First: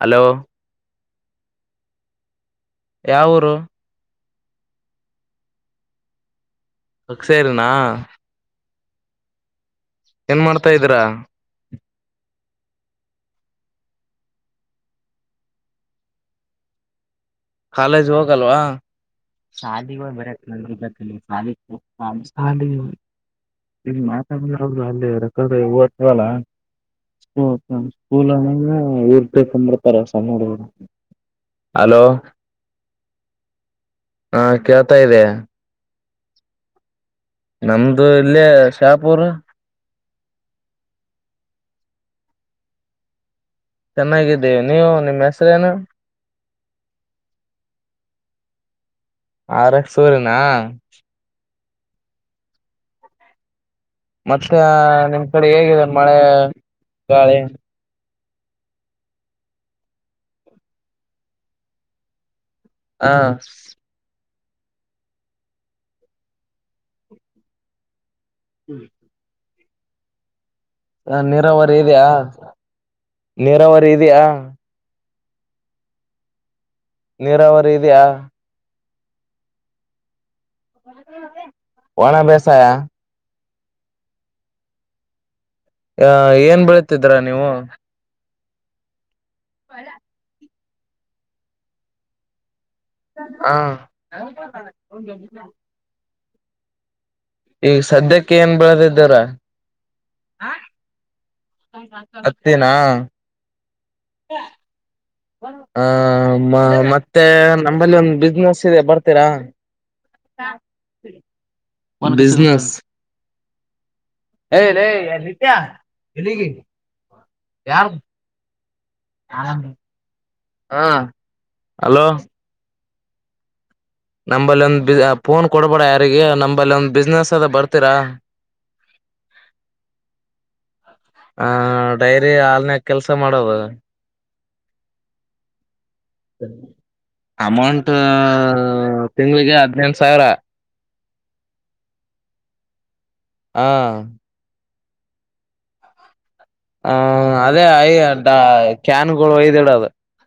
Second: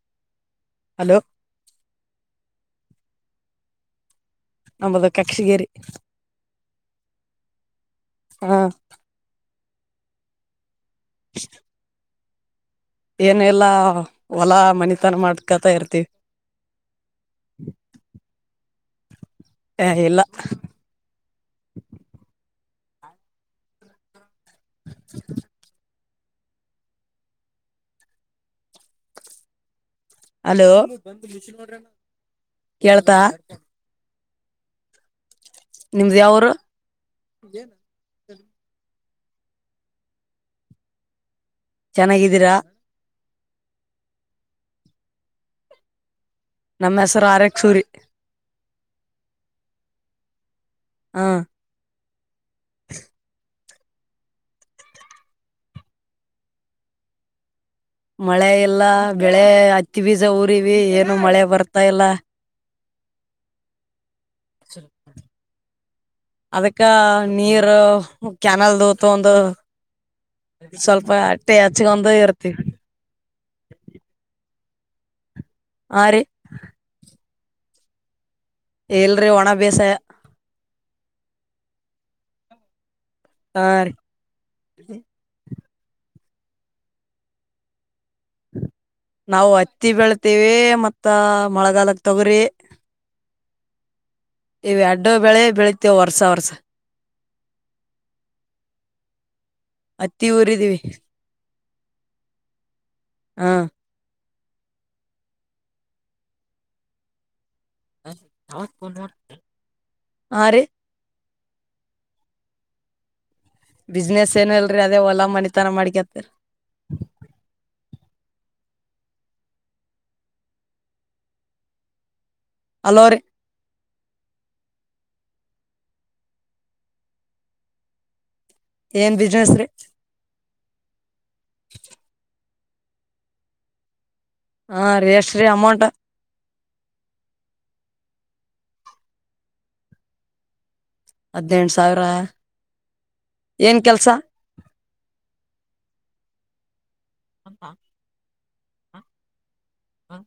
Hello. Hello. ಯಾವ ಊರು. ನಮ್ಮದು ಕಕ್ಷಿಗೇರಿ. ಕಕ್ಷಿಗೆರಿನಾ. ಏನ್ ಮಾಡ್. ತಾ ಇದ್ದೀರಾ. ಏನಿಲ್ಲಾ ಹೊಲಾ ಮನಿತನ ಮಾಡ್ಕತಾ ಇರ್ತಿವಿ. ಕಾಲೇಜ್ ಹೋಗಲ್ವಾ. ಶಾಲಿಗಳು ಇಲ್ಲ ಬರಕ್ ಶಾಲಿ [inaudible] [inaudible] [inaudible] ಇಲ್ಲ ಸ್ಕೂಲ್ ಹಲೋ ಹಲೋ ಕೇಳ್ತಾ ಹಾ ಕೇಳ್ತಾ ಇದದೆ ನಿಮ್ದ ಯಾವರು ನಮ್ದು ಇಲ್ಲಿ ಶಾಪುರ್ ಚೆನ್ನಾಗಿದ್ದೀರಾ ಚೆನ್ನಾಗಿದ್ದೀ ನೀವು ನಿಮ್ಮ ಹೆಸರೇನು ನಮ್ಮ ಹೆಸರು ಆರಕ್ಸೂರಿ ಆರಕ್ ಸೂರನಾ ಹ [inaudible] ಮತ್ತೆ ನಿಮ್ ಕಡೆ ಹೇಗಿದೆ ಮಳೆ ಗಾಳಿ ಮಳೆ ಇಲ್ಲ ಬೆಳೆ ಹಚ್ಚಿ ಬೀಜ ಊರಿವವಿ ಏನು ಮಳೆ ಬರ್ತಾ ಇಲ್ಲ ಹ ಅದಕ್ಕ ನೀರು ಕ್ಯಾನಲ್ ದತ್ತು ಒಂದು ಹ ನೀರಾವರಿ ಇದಯಾ ಹಚ್ಕೊಂಡ ಇರ್ತಿವಿ ನೀರಾವರಿ ಇದ್ಯಾಾ ಆರಿ ನೀರಾವರಿ ಇದೆಯಾ ಎಲ್ರಿ ಒಣ ಬೇಸ ಒಣ ಬಸಾಯ ಹಾರಿ ಆ ಏನ್ ಬೆಳತಿದ್ರ ನೀವು ಹ [unintelligible] ನಾವು ಹತ್ತಿ ಬೆಳ್ತೇವಿ ಮತ್ತ ಮಳೆಗಾಲಕ್ ತಗ್ರಿ ಹಾ ಸ [unintelligible] ಈಗ ಸದ್ಯಕ್ಕೆ ಏನ್ ಬೆಳದ ಇದಾರ ಹತ್ತಿ ಊರಿದೀವಿ ಹತ್ತಿನ ಹಾ ಹ ಮತ್ತೆ ನಂಬಲ್ಲಿ ಒಂದು ಬಿಸ್ನೆಸ್ ಇದೆ ಬರ್ತೀರಾ ಹಾ ರೀ ಬಿಸನೆಸ್ ಬಿಸ್ನೆಸ್ ಏನಲ್ರರಿ ಅದೇ ಹೊಲಾ ನಿತ್ಯ ಮನಿತನ ಮಾಡ್ಕತ್ತರಿ ಹಾ ಹಲೋ ಹೆಲೋ ರಿ ನಂಬಲ್ಲಿ ಒಂದ್ ಫೋನ್ ಕೊಡ್ಬೇಡ ಯಾರಿಗೆ ನಂಬಲ್ಲಿ ಒಂದ ಬಿಸ್ನೆಸ್ ಅದ ಬರ್ತೀರಾ ಏನ್ ಬಿಸ್ನೆಸ್ ರೀ [unintelligible] ಹ ಡೈರಿ ಆ ಕೆಲ್ಸ ಮಾಡೋದು ಹಾ ಇಸ್ತ್ರಿ ಅಮೌಂಟ್ ಅಮೌಂಟ್ ತಿಂಗಳಿಗೆ ಹದ್ನೆಂಟು ಸಾವಿರ ಹದ್ನೆಂಟು ಸಾವಿರ ಏನ್ ಹ ಕೆಲ್ಸ ಹ್ಮ ಅದೇ ಯ ಕ್ಯಾನ್ ಗಳು ಒಯ್ದಡದು ಹ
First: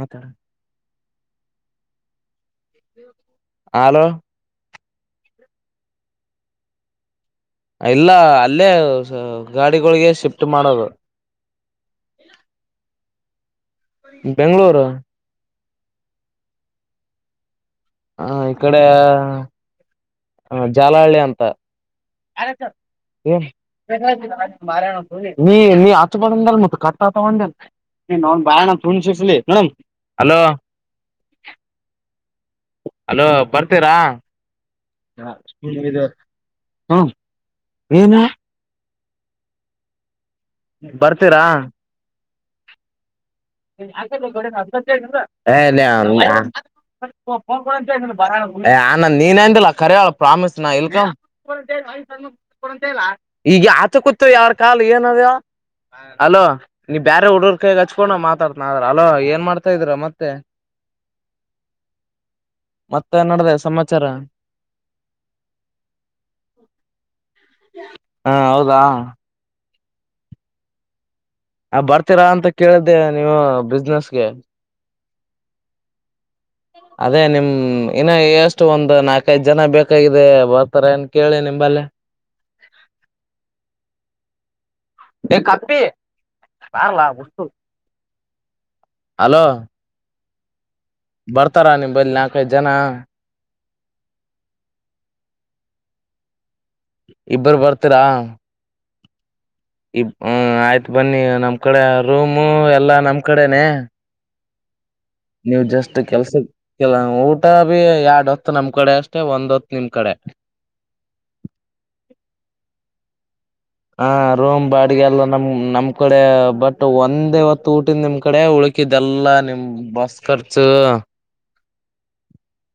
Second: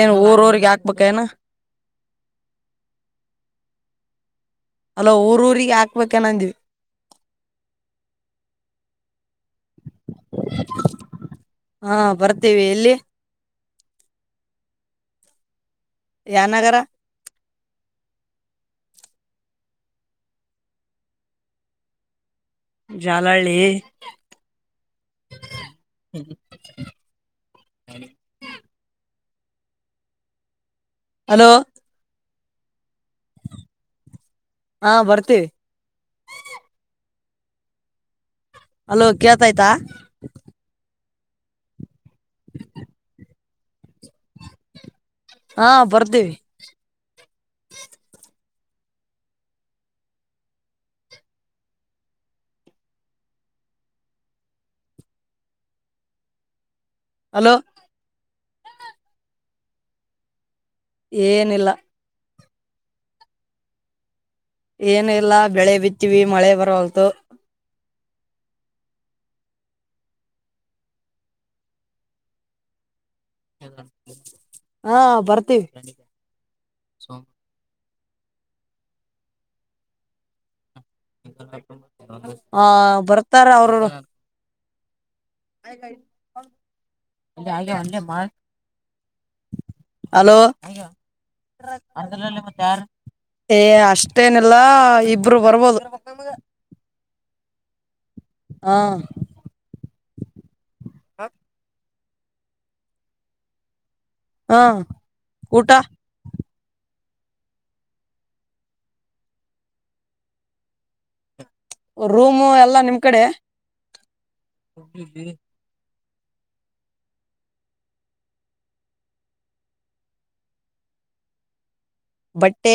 ಏನ್ ಊರ್ ಊರ್ಗೆ ಯಾಕ ಬೇಕೆನ ಹಾಲು ಅಲ ಊರ ಊರಿಗೆ ಹಾಕ್ಬೇಕೇನಂದ್ವಿ ಇಲ್ಲ ಅಲ್ಲೇ ಗಾಡಿಗಳಿಗೆ ಶಿಫ್ಟ್ ಮಾಡೋದು ಹಾ ಬರ್ತೇವಿ ಎಲ್ಲಿ ಬೆಂಗಳೂರು ಯಾನಗರ ಹ ಇಕಡೆ ಹ ಜಾಲಹಳ್ಳಿ ಅಂತ [inaudible] Jalahalli madam hello hello hello ಬರ್ತೀರಾ ಹಾ ಹ ಬರ್ತೀವಿ ಹ್ಮ ನೀನ ಹಲೋ ಕೇಳ್ತ ಆಯ್ತಾ ಬರ್ತೀರಾ [inaudible] ಹಾ ಬರ್ತೀವಿ ನೀನ್ ಕರಳ ಪ್ರಾಮಿಸ್ ನ ಎ ಈಗ ಆತ ಕೂತ್ ಯ್ರ ಕಾಲು ಏನದ್ಯ ಅಲೋ ನೀವು ಬೇರೆ ಹಡುಡ್ರ ಹಲೋ ಕಕ ಹಚ್ಕೊಂಡ್ ಮಾತಾತ ಅಲೋ ಏನ್ ಮಾಡ್ತಾ ಇದೀರ ಮತ್ತೆ ಏನಿಲ್ಲ ಮತ್ತೆ ನಡ್ದ ಸಮಾಚಾರ ಏನು ಇಲ್ಲ ಬೆಳೆ ಬಿತ್ತೀವಿ ಮಳೆ ಬರಲ್ತು ಹಾ ಹೌದಾ ಆ ಬರ್ತೀರಾ ಅಂತ ಕೇಳ್ದೆ ನೀಮ್ಮ ಬಿಸ್ನೆಸ್ಗೆ ಹಾ ಬರ್ತೀವಿ ಅದೇ ನಿಮ್ ಇನ್ನು ಎಷ್ಟು ಒಂದ ನಾಲ್ಕೈದು ಜನ ಬೇಕಾಗಿದೆ ವ ಹಾ ಬರ್ತಾರ ಅವರು ಏ ಕತ್ತೀ ಬಾರ್ಲಾ ಹಲೋ ಹಲೋ ಬರ್ತಾರ ನಿಂಬಲ್ಲಿ ನಾಲ್ಕೈದ ಜನ ಏ ಅಷ್ಟೇನಿಲ್ಲಾ ಇಬ್ರು ಬರ್ಬೋದು ಇಬ್ಬರು ಬರ್ತೀರಾ ಹಾ ಈ ಆಯ್ತು ಬನ್ನಿ ನಮ್ ಕಡೆ ರೂಮು ಎಲ್ಲಾ ನಮ್ ಕಡೆನೆ ಹಾ ನೀವು ಊಟ ಜಸ್ಟ್ ಕೆಲ್ಸ ಕಿಲ್ಲ ಊಟ ಬಿ ಎರಡ್ ಹೊತ್ ನಮ್ ಕಡೆ ಅಷ್ಟೆ ಒಂದ್ ಹೊತ್ ನಿಮ್ ಕಡೆ ರೂಮು ಎಲ್ಲಾ ನಿಮ್ ಕಡೆ ಹಾ ರೋಮ್ ಬಾಡಿಗೆ ಎಲ್ಲ ನಮ್ ನಮ್ ನಿಮ್ ಕಡೆ ಬಟ್ ಒಂದ್ವತ್ತು ಊಟಿಂದ ನಿಮ್ ಕಡೆ ಉಳಕಿದ್ದಲ್ಲ ನಿಮ್ ಬಸ್ ಖರ್ಚು ಬಟ್ಟೆ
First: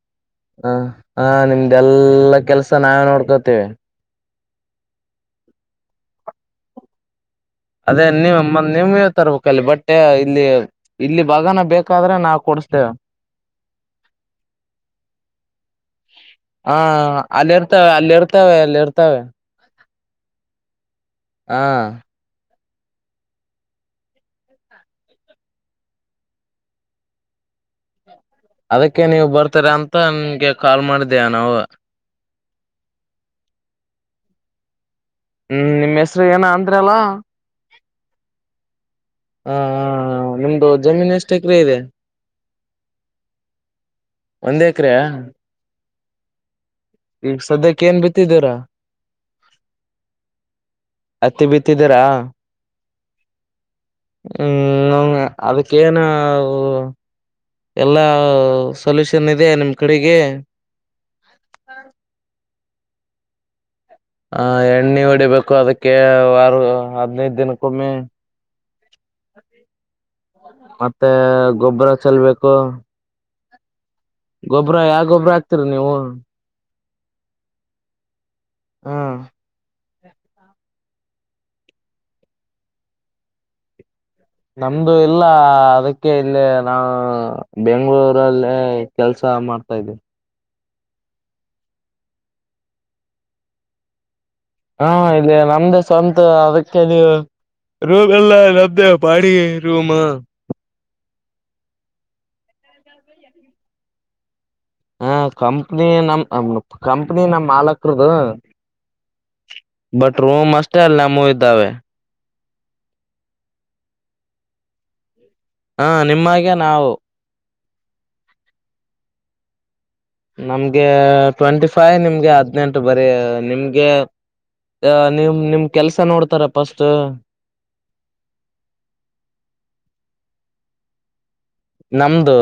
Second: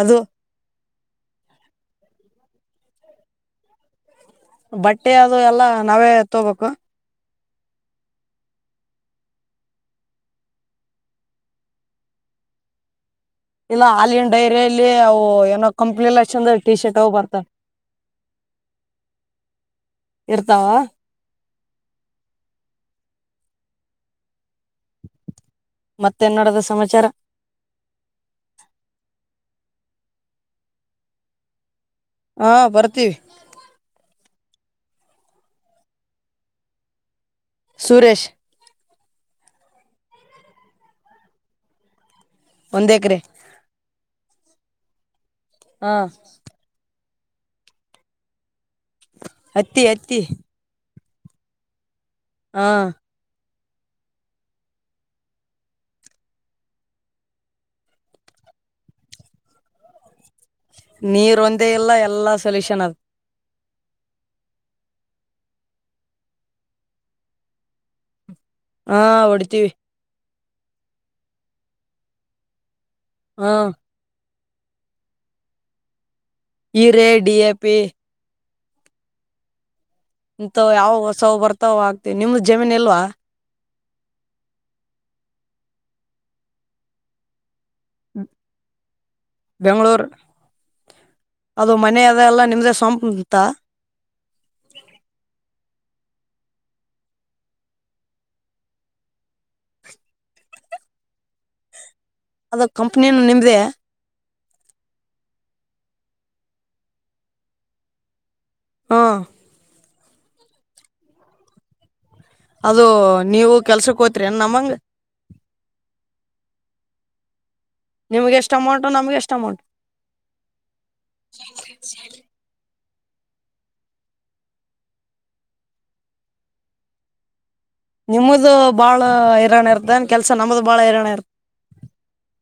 ಅದು ಹ ಹ ನಿಮ್ದೆಲ್ಲ ಕೆಲ್ಸ ನಾವೇ ನೋಡ್ಕೋತೇವಿ ಬಟ್ಟೆ ಅದು ಎಲ್ಲಾ ನಾವೇ ತೊಬೇಕು ಅದೇ ನೀ ನಿವಗೆ ತರ್ಬೇಕ ಅಲ್ಲಿ ಬಟ್ಟೆ ಇಲ್ಲಿ ಇಲ್ಲಿ ಬಗಾನ ಬೇಕಾದ್ರೆ ನಾವು ಕೊಡಸ್ತೇವೆ ಇಲ್ಲ ಹಾಲಿನ್ ಡೈರಿಯಲ್ಲಿ ಅವು ಏನೋ ಕಂಪ್ನಿಲ್ಲ ಚಂದ ಹ ಟಿ ಶರ್ಟ್ ಬರ್ತಾವ ಅಲ್ಲಿ ಇರ್ತವೆ ಅಲ್ಲಿ ಇರ್ತವೆ ಅಲ್ಲಿ ಇರ್ತವೆ ಇರ್ತಾವ ಹಾ ಮತ್ತೇನ ನಡದ ಸಮಾಚಾರ ಅದಕ್ಕೆ ನೀವು ಬರ್ತೀರಾ ಅಂತ ನಿನ್ಗೆ ಕಾಲ್ ಮಾಡಿದ್ದೇಯ ನಾವು ಹಾ ಬರ್ತೀವಿ ಹ್ಮ್ ನಿಮ್ಮ್ ಹೆಸರು ಏನ ಅದ್ರ ಅಲ್ಲಾ ಸುರೇಶ್ ಹಾ ನಿಮ್ದು ಜಮೀನ್ ಎಷ್ಟು ಎಕರೆ ಇದೆ ಒಂದೇಕರೆ ಒಂದ್ ಎಕ್ರೇ ಹಾಂ ಈಗ ಸದ್ಯಕ್ಕೆ ಏನ್ ಬಿತ್ತಿದ್ದೀರ ಹತ್ತಿ ಹತ್ತಿ ಹತ್ತಿ ಬಿತ್ತಿದ್ದೀರಾ ಹಾ ಹ್ಮ್ ಅವ ಅದಕ್ಕೇನ ಅವು ಎಲ್ಲಾ ಸಲ್ಯೂಷನ್ ಇದೆ ನಿಮ್ ಕಡೆಗೆ ನೀರ ಒಂದೇ ಇಲ್ಲ ಎಲ್ಲ ಸೊಲ್ಯೂಷನ್ ಅದು ಹ ಎಣ್ಣೆ ಹೊಡಿಬೇಕು ಅದಕ್ಕೆ ಆರ ಹದಿನೆಯ್ದು ದ ದಿನಕ್ಕೊಮ್ಮೆ ಹಾ ಹೊಡ್ತೀವಿ ಮತ್ತೆ ಗೊಬ್ಬರ ಚೆಲ್ಬೇಕು ಹಾ ಗೊಬ್ಬ್ರ ಯಾವ ಗೊಬ್ಬ್ರ ಹಾಕ್ತಿರಿ ನೀವು ಇ ರೇ ಡಿ ಎ ಪಿ ಹಾ ಇಂತ ಯಾವಾಗ ಸವ್ ಬರ್ತಾವ ಆಗ್ತಿವಿ ನಿಮ್ದ ಜಮೀನ್ ಇಲ್ವಾ ನಮ್ದು ಇಲ್ಲ ಅದಕ್ಕೆ ಇಲ್ಲಿ ನಾ ಬೆಂಗಗಳೂರಲ್ಲೇ ಕೆಲ್ಸ ಮಾಡ್ತಾ ಇದ್ದ್ವಿ ಬೆಂಗಳೂರ್ ಅದು ಮನೆ ಅದ ಎಲ್ಲ ನಿಮ್ದೇ ಸಪುಂತ ಹಾ ಇಲ್ಲಿ ನಮ್ದೇ ಸ್ವಂತ ಅದಕ್ಕೆ ನೀ ರೂಮ್ ಎಲ್ಲ ಲ ಬಾಡಿ ರೂಮ್ ಅದು ಕಂಪನಿಯಿನ ನಿಮ್ದೆ ಹಾ ಕಂಪ್ನಿ ನಮ್ಮ್ ಕಂಪ್ನಿ ನಮ ಮಾಲಕರುದು ಹಾ ಬಟ್ ರೂಮ್ ಅಷ್ಟೇ ಅಲ್ಲ ನಮ್ಮ ಇದ್ದಾವೆ ಅದು ನೀವು ಕೆಲ್ಸಕ್ಕ ಹೋತ್ರಿನ್ ನಮ್ಮಂಗ ಹಾ ನಿಮ್ಮಾಗ ನಾವು ನಿಮ್ಗೆ ಎಷ್ಟು ಅಮೌಂಟ್ ನಮ್ಗೆ ಎಷ್ಟು ಅಮೌಂಟ್ ನಮ್ಗೆ ಟ್ವೆಂಟಿ ಫೈವ್ ನಿಮ್ಗೆ ಹದ್ನೆಂಟು ಅ ಬರಿ ನಿಮ್ಗೆ ನಿಮ್ ನಿಮ್ ಕೆಲ್ಸ ನೋಡ್ತಾರ ಪಫಸ್ಟ್ ನಿಮ್ಮದು ಭಾಳ ಹಿರಣ್ಯ ಇರ್ತನ್ ಕೆಲ್ಸ ನಮ್ಮದು ಭಾಳ ಹಿರಣ್ಯ ಇರ್ತ ನಮ್ಮದು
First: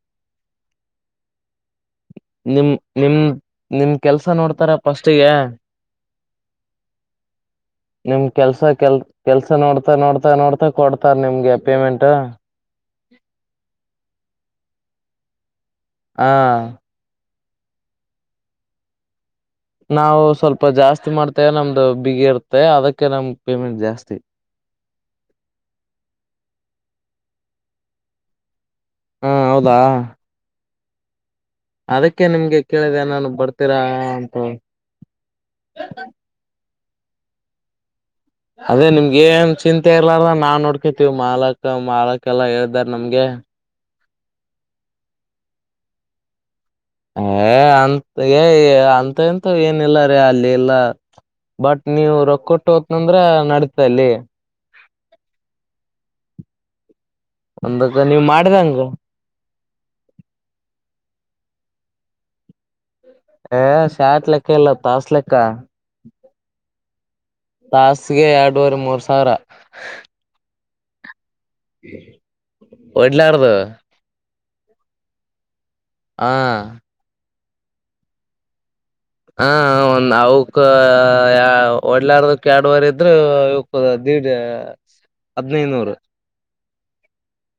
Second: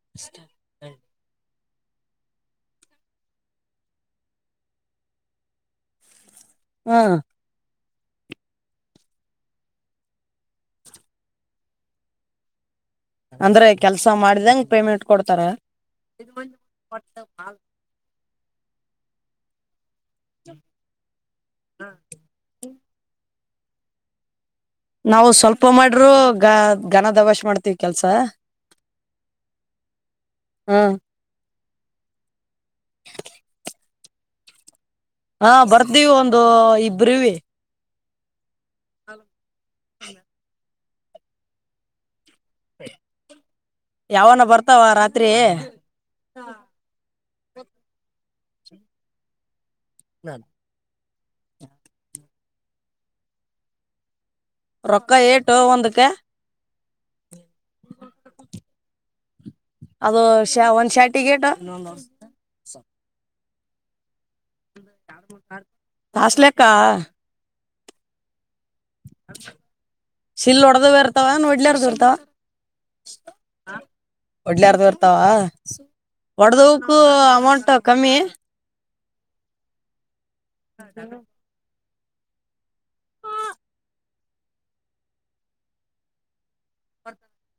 [inaudible] ನಿಮ ನಿಮ ನಿಮ್ ಕೆಲ್ಸ ನೋಡ್ತಾರ ಪಫಸ್ಟಿಗೆ ಹ್ಮ್ ನಿಮ್ ಕೆಲ್ಸ ಕೆಲ್ ಕೆಲ್ಸ ನೋಡ್ತಾ ನೋಡ್ತಾ ನೋಡ್ತಾ ಕೊಡ್ತಾರ ನಿಮ್ಗೆ ಪೇಮೆಂಟ್ ಅಂದ್ರೆ ಕೆಲ್ಸ ಮಾಡಿದಂಗಗೆ ಪೇಮೆಂಟ್ ಕೊಡ್ತಾರ ಹ ಹ [inaudible] ನಾವು ಸ್ವಲ್ಪ ಜಾಸ್ತಿ ಮಾಡ್ತೇವೆ ನಮ್ದು ಬಿಗಿ ಇರ್ತ್ತೆ ಅದಕ್ಕೆ ನಮ ಪೇಮೆಂಟ್ ಜಾಸ್ತಿ ನಾವು ಸ್ವಲ್ಪ ಮಾಡ್ರರು ಗ ಘನ ದವಾಷ ಮಾಡ್ತೀವಿ ಕೆಲ್ಸ ಹಾ ಹೌದಾ ಹ್ಮ್ ಅದಕ್ಕೆ ನಿಮ್ಗೆ ಕೇಳಿದೆನನ್ ಬರ್ತೀರಾ ಹ [inaudible] ಹಾ ಬರ್ತೀವಿ ಒಂದು ಬ್ರರುವಿ ಅದೇ ನಿಮ್ಗೆ ಏನ್ ಚಿಂತೆ ಇರ್ಲಾರ ನಾವ್ ನೋಡ್ಕ ವು ಮಾಲಕ ಮಾಳ ಕ್ಕೆಲ್ಲಾ ಹೇ್ದಾರ ನಮ್ಗೆ ಯಾವನ ಬರ್ತಾವ ರಾತ್ರಿ ಏ ಅಂತ ಅಂತ ಎಂತ ಲ್ಲ ರೇ ಅಲ್ಲಿ ಎಲ್ಲಾ ಬಟ್ ನೀವು ರೊಕ್ಕ ಕೊಟ್ಟು ಹೋಗಕ್ನಂದ್ರ ನಡತ ಅಲ್ಲಿ ರೊಕ್ಕಾ ಏಟೋ ಒಂದುಕ್ಕೆ ಒಂದಕ್ಕ ನೀವ್ ಮಾಡ್ದಂಗ ಅದು ಶ ಒಂದ್ ಶ್ಯಾಟಿಕೇಟ್ ಹಾ ಸಾಟ್ ಕ್ಕ ಕಲ್ಲ ತಾಸಲಕ್ಕ ತಾಸ್ಲೆಕ್ಕ [inaudible] ತಾಸ್ಗೆ ಎರಡು ಮೂರು ಸಾವಿರ ಅ ವಡ್ಲಾರ್ದ ಒಡ್ಲಾರದು ಇರ್ತಾವ ಹೊಡದ ಹಕು ಅಮೌಂಟ್ ಕಮ್ಮಿ ಹಾ ಒಂದು [inaudible] ಒಡ್ಲಾರದಕ್ಕೆ ಎರಡವರ್ ಇದ್ರು ಇವ ದಡ್ ಹದ್ನೈನೂರು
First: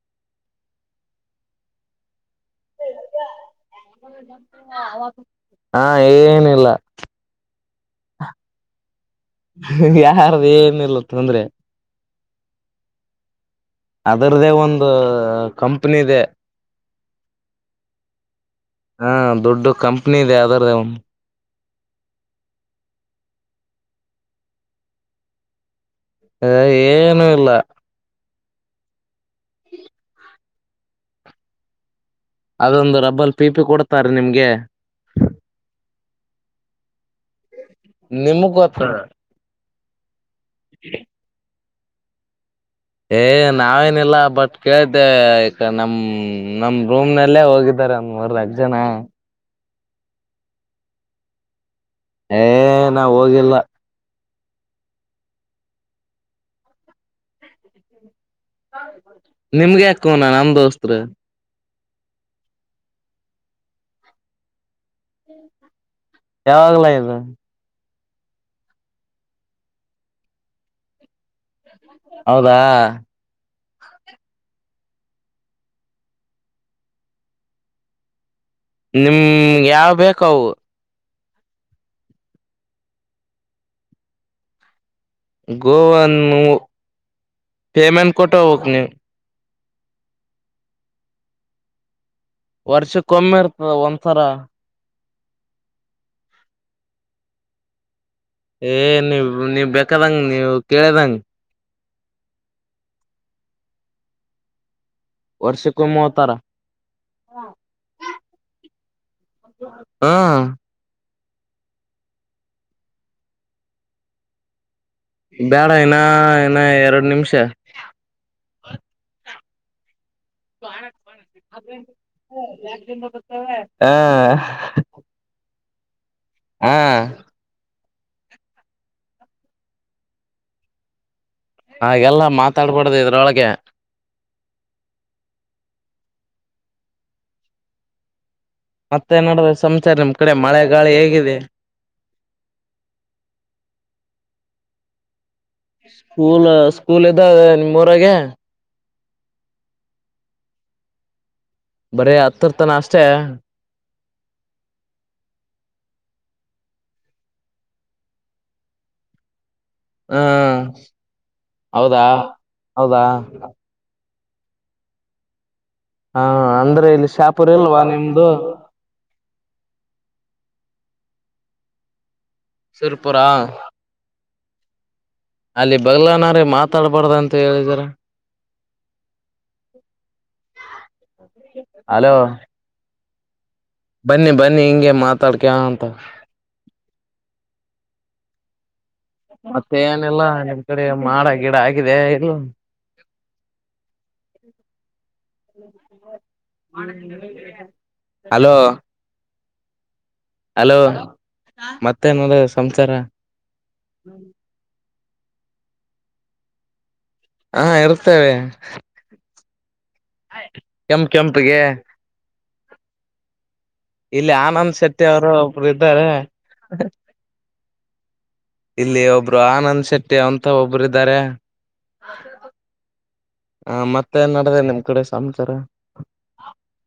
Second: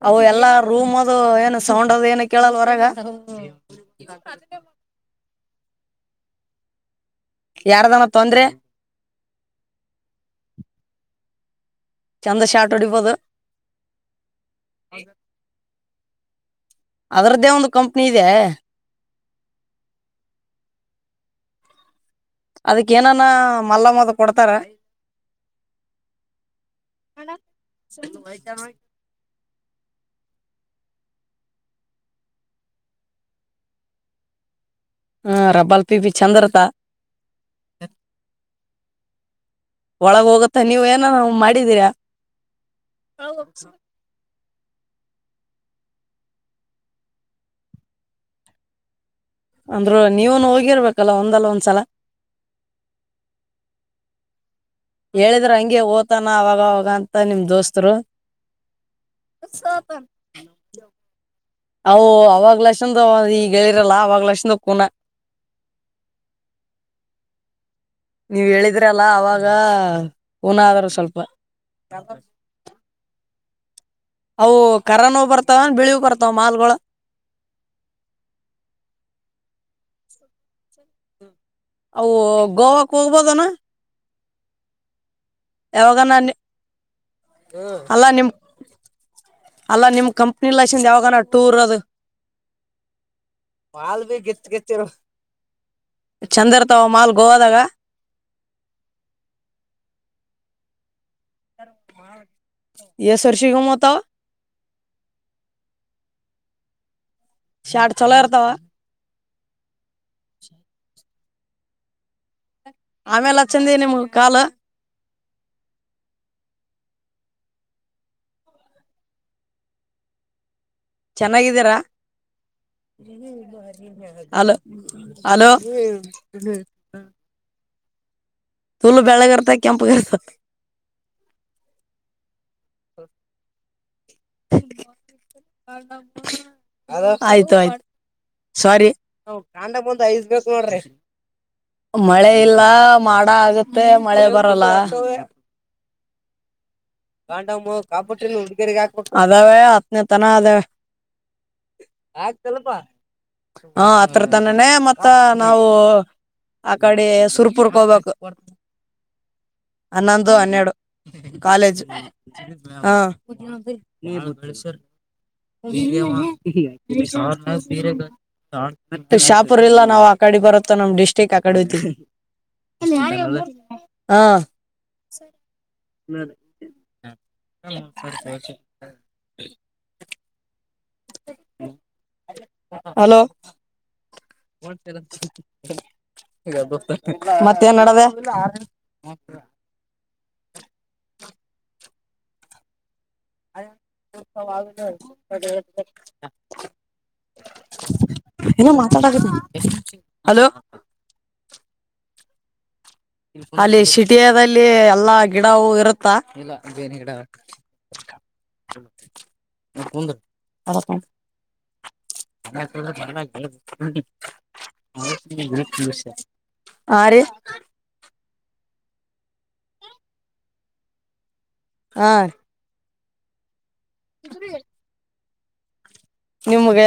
ಅವು ಎಲ್ಲಾ ರೂಮ್ ಅದು ಏನು ಸೌಂಡ್ ಅದು ಏನ ಕೇಳಲ್ವ [inaudible] ಹಾ ಏನಿಲ್ಲ ಯಾರದನ ತೊಂದ್ರೆ ಯಾರ್ದ ಏನ ಇರ್ಲತ್ತ ಅಂದ್ರೆ ಚಂದ ಶಾಟ್ ಹೊಡಿಬೋದು ಅದರ್ದೇ ಒಂದು ಕಂ ಒಪ್ಪನಿದೆ ಅದ್ರದ್ದೇ ಒಂದು ಕಂಪನಿ ಇದೆ ಹಾ ದೊಡ್ ಕಂಪ್ನಿ ಇದೆ ಅದಾರದೇನ್ ಅದಕ್ಕ ಏನಾನ ಮಲ್ಲ ಮದ ಕೊಡ್ತಾರ ಹ ಏನುೂ ಇಲ್ಲ ಜಮ ಅದೊಂದು ರಬ್ಬಲ್ ಪೀಪಿ ಕೊಡ್ತಾರೀ ನಿಮ್ಗೆ ಹ್ಮ್ ರಬ್ಬಲ್ ಪಿಪಿ ಚಂದ್ರತ ನಿಮಗ ಗೊತ್ರ ಒಳಗ್ ಹೋಗುತ್ತೆ ನೀವ್ ಏನ ಮಾಡಿದೀರಾ ಏ ನಾವೇನಿಲ್ಲ ಬಟ್ ಕೇಳ್ದ ಈ ನಮ್ ನಮ್ ರೂಮ್ ನಲ್ಲೇ ಹೋಗಿದಾರ ಒಂದ್ ಮೂರ್ದಕ್ ಜನ ಅಂದ್ರು ನೀವನು ಹೋಗಿರ್ಬೇಕಲ್ಲ ಒಂದಲ್ಲ ಒಂದ್ಸಲ ಏ ನಾವ ಹೋಗಿಲ್ಲ ಹೇಳಿದ್ರ ಹಂಗೆ ಓತಾನ ಅವಾಗ ಅವಾಗ ಅಂತ ನಿಮ್ ದೋಸ್ತರು ನಿಮ್ಗೆ ಸೋತನ ಅಕೋಣ ನಮ ದೋಸ್ತರು. ಅವು ಅವಾಗ್ಲಕ್ಷದ ಈಗ ಹೇಳಿರಲ್ಲ ಅವಾಗ್ಲಕ್ಷದ ಕೂನ. ಯಾವಾಗ್ಲ ಇದು. ನೀವ್ ಹೇಳಿದ್ರ ಅಲ್ಲ ಅವಾಗ ಊನ ಆದಾರ ಸ್ವಲ್ಪ. ಹೌದಾ ಅವು ಕರನವು ಬರ್ತಾವ ಬಿಳಿ ಬರ್ತಾವ ಮಾಲ್ಗಳ. ನಿಮ್ ಯಾವ್ ಬೇಕವು ಅವು ಗೋವಾಕ್ ಹೋಗ್ಬೋದನಾ ಗೋವಾ ಯಾವಾಗನ ನಿ- ಪೇಮೆಂಟ್ ಕೊಟ್ಟ ಹೋಗ್ನೀವು. ಅಲ್ಲಾ ನಿಮ್ ಕಂಪ್ನಿ ಲಸಿಂದ ಯಾವಾಗಾನ ಟೂರ್ ಅದು. ವರ್ಷಕ್ಕೊಮ್ಮೆ ಇರ್ತದ ಒಂದ್ಸರ. ಚಂದರ್ ತಾವ ಮಾಲ್ ಗೋವಾದಾಗ ಏ ನೀವ ನೀವ್ ಬೇಕಾದಂಗ ನೀವ್ ಕೇಳದಂಗ. ಈ ಸರ್ಷಗ ಮಾತ. ವರ್ಷೆಕ್ಕ ಮೂವತ್ತರ. ಶಾಟ್ ಚಲೋ ಇರ್ತಾವ ಹಾ ಆಮೇಲೆ ಹಚ್ಚಂದ ನೀವು ಕಾಲು. ಬೇಡ ಇನ ಇನ್ನ ಎರಡು ನಿಮಿಷ. [inaudible] ಚೆನ್ನಾಗಿದ್ದೀರಾ ಹ ಹ್ಮ್ ಹಾ [unintelligible] [unintelligible] ಮಾತಾಡಬಾರದು ಇದ್ರ ಒಳಗೆ. [inaudible] ಆಯ್ತು ಆಯ್ತು ಸಾರಿ ಮತ್ತೆ ನೋಡ್ರ ಸಂಸಾರ ನೋಡ ನಿಮ್ ಕಡೆ ಮಳೆ ಗಾಳಿ ಹೇಗಿದೆ ಮಳೆ ಇಲ್ಲ ಮಾಡ ಆಗುತ್ತೆ ಮಳೆ ಬರಲ್ಲ. [inaudible] ಸ್ಕೂಲ್ ಸ್ಕೂಲ್ ಇದ್ದ ನಿಮ್ಮ್ರಗೆ. ಅದಾವೇ ಹತ್ತನೇ ತನ ಅದಾವ. ಬರೀ ಹತ್ತರ್ತನ ಅಷ್ಟೇ ಹತ್ರರ್ ತಾನನೆ ಮತ್ತ ನಾವು ಆ ಕಡೆ ಸುರ್ಪುರ್ಕ ಹೋಗ್ಬೇಕು ಹ ಹನ್ನೊಂದು ಹನ್ನೆರಡು ಕಾಲೇಜ್ ಹೌದಾ ಹೌದಾ ನೀನು [inaudible] ಹ ಅಂದ್ರೆ ಇಲ್ಲಿ ಶಾಪುರ್ ಇಲ್ವಾ ನಿಮ್ದು [unintelligible] ಶಾಪುರ್ಲ್ಲ ನಾವ್ ಹಾಕದೆ ಬರೋದು ಮ ನಮ್ಮ್ ಡಿಸ್ಟ್ರಿಕ್ ಆ ಕಡತಿ ಸುರಪುರ ಅಲ್ಲಿ ಬಗ್ಲನ್ರ ಮಾತ್ರ [unintelligible] [inaudible] ಹಲೋ ಹಾ [inaudible] ಅಂತ [unintelligible] ಮತ್ತೇನ್ ಹ [unintelligible] ಮತ್ತೆ ಏನೆಲ್ಲಾ ನಿಮ್ ಕಡೆ ಮಾಡಾಗಿ ಗಿಡ ಆಗಿದೆ ಎಲ್ಲ [unintelligible] ಹಲೋ ಇಲ್ಲ ಮಾತಾ [inaudible] ಎಷ್ಟ [unintelligible] ಹಲೋ ಮತ್ತೆನದ ಸಂಸಾರ ಅಲ್ಲಿ ಸಿಟಿಯಲ್ಲಿ ಎಲ್ಲಾ ಗಿಡ ಅವು ಇರುತ್ತಾ ಹಾ ಇರ್ತೇವೆ [inaudible] ಕೆಂಪ್ ಕೆಂಪಗೆ ಮಾಗ ಹೇಳ ಆನಂದ್ ಶೆಟ್ಟಿ ಅವರು ಒಬ್ರು ಇದ್ದಾರೆ [unintelligible] [inaudible] ಆ ರ ಇಲ್ಲಿ ಒಬ್ರು ಆನಂದ್ ಶೆಟ್ಟಿ ಅಂತ ಒಬ್ಬರು ಇದ್ದಾರೆ ಆ ಹ ಮತ್ತೆನ್ ನಡ್ದದೆ ನಿಮ್ ಕೂಡೆ ಸಂಚಾರ ನಿಮ್ಗೆ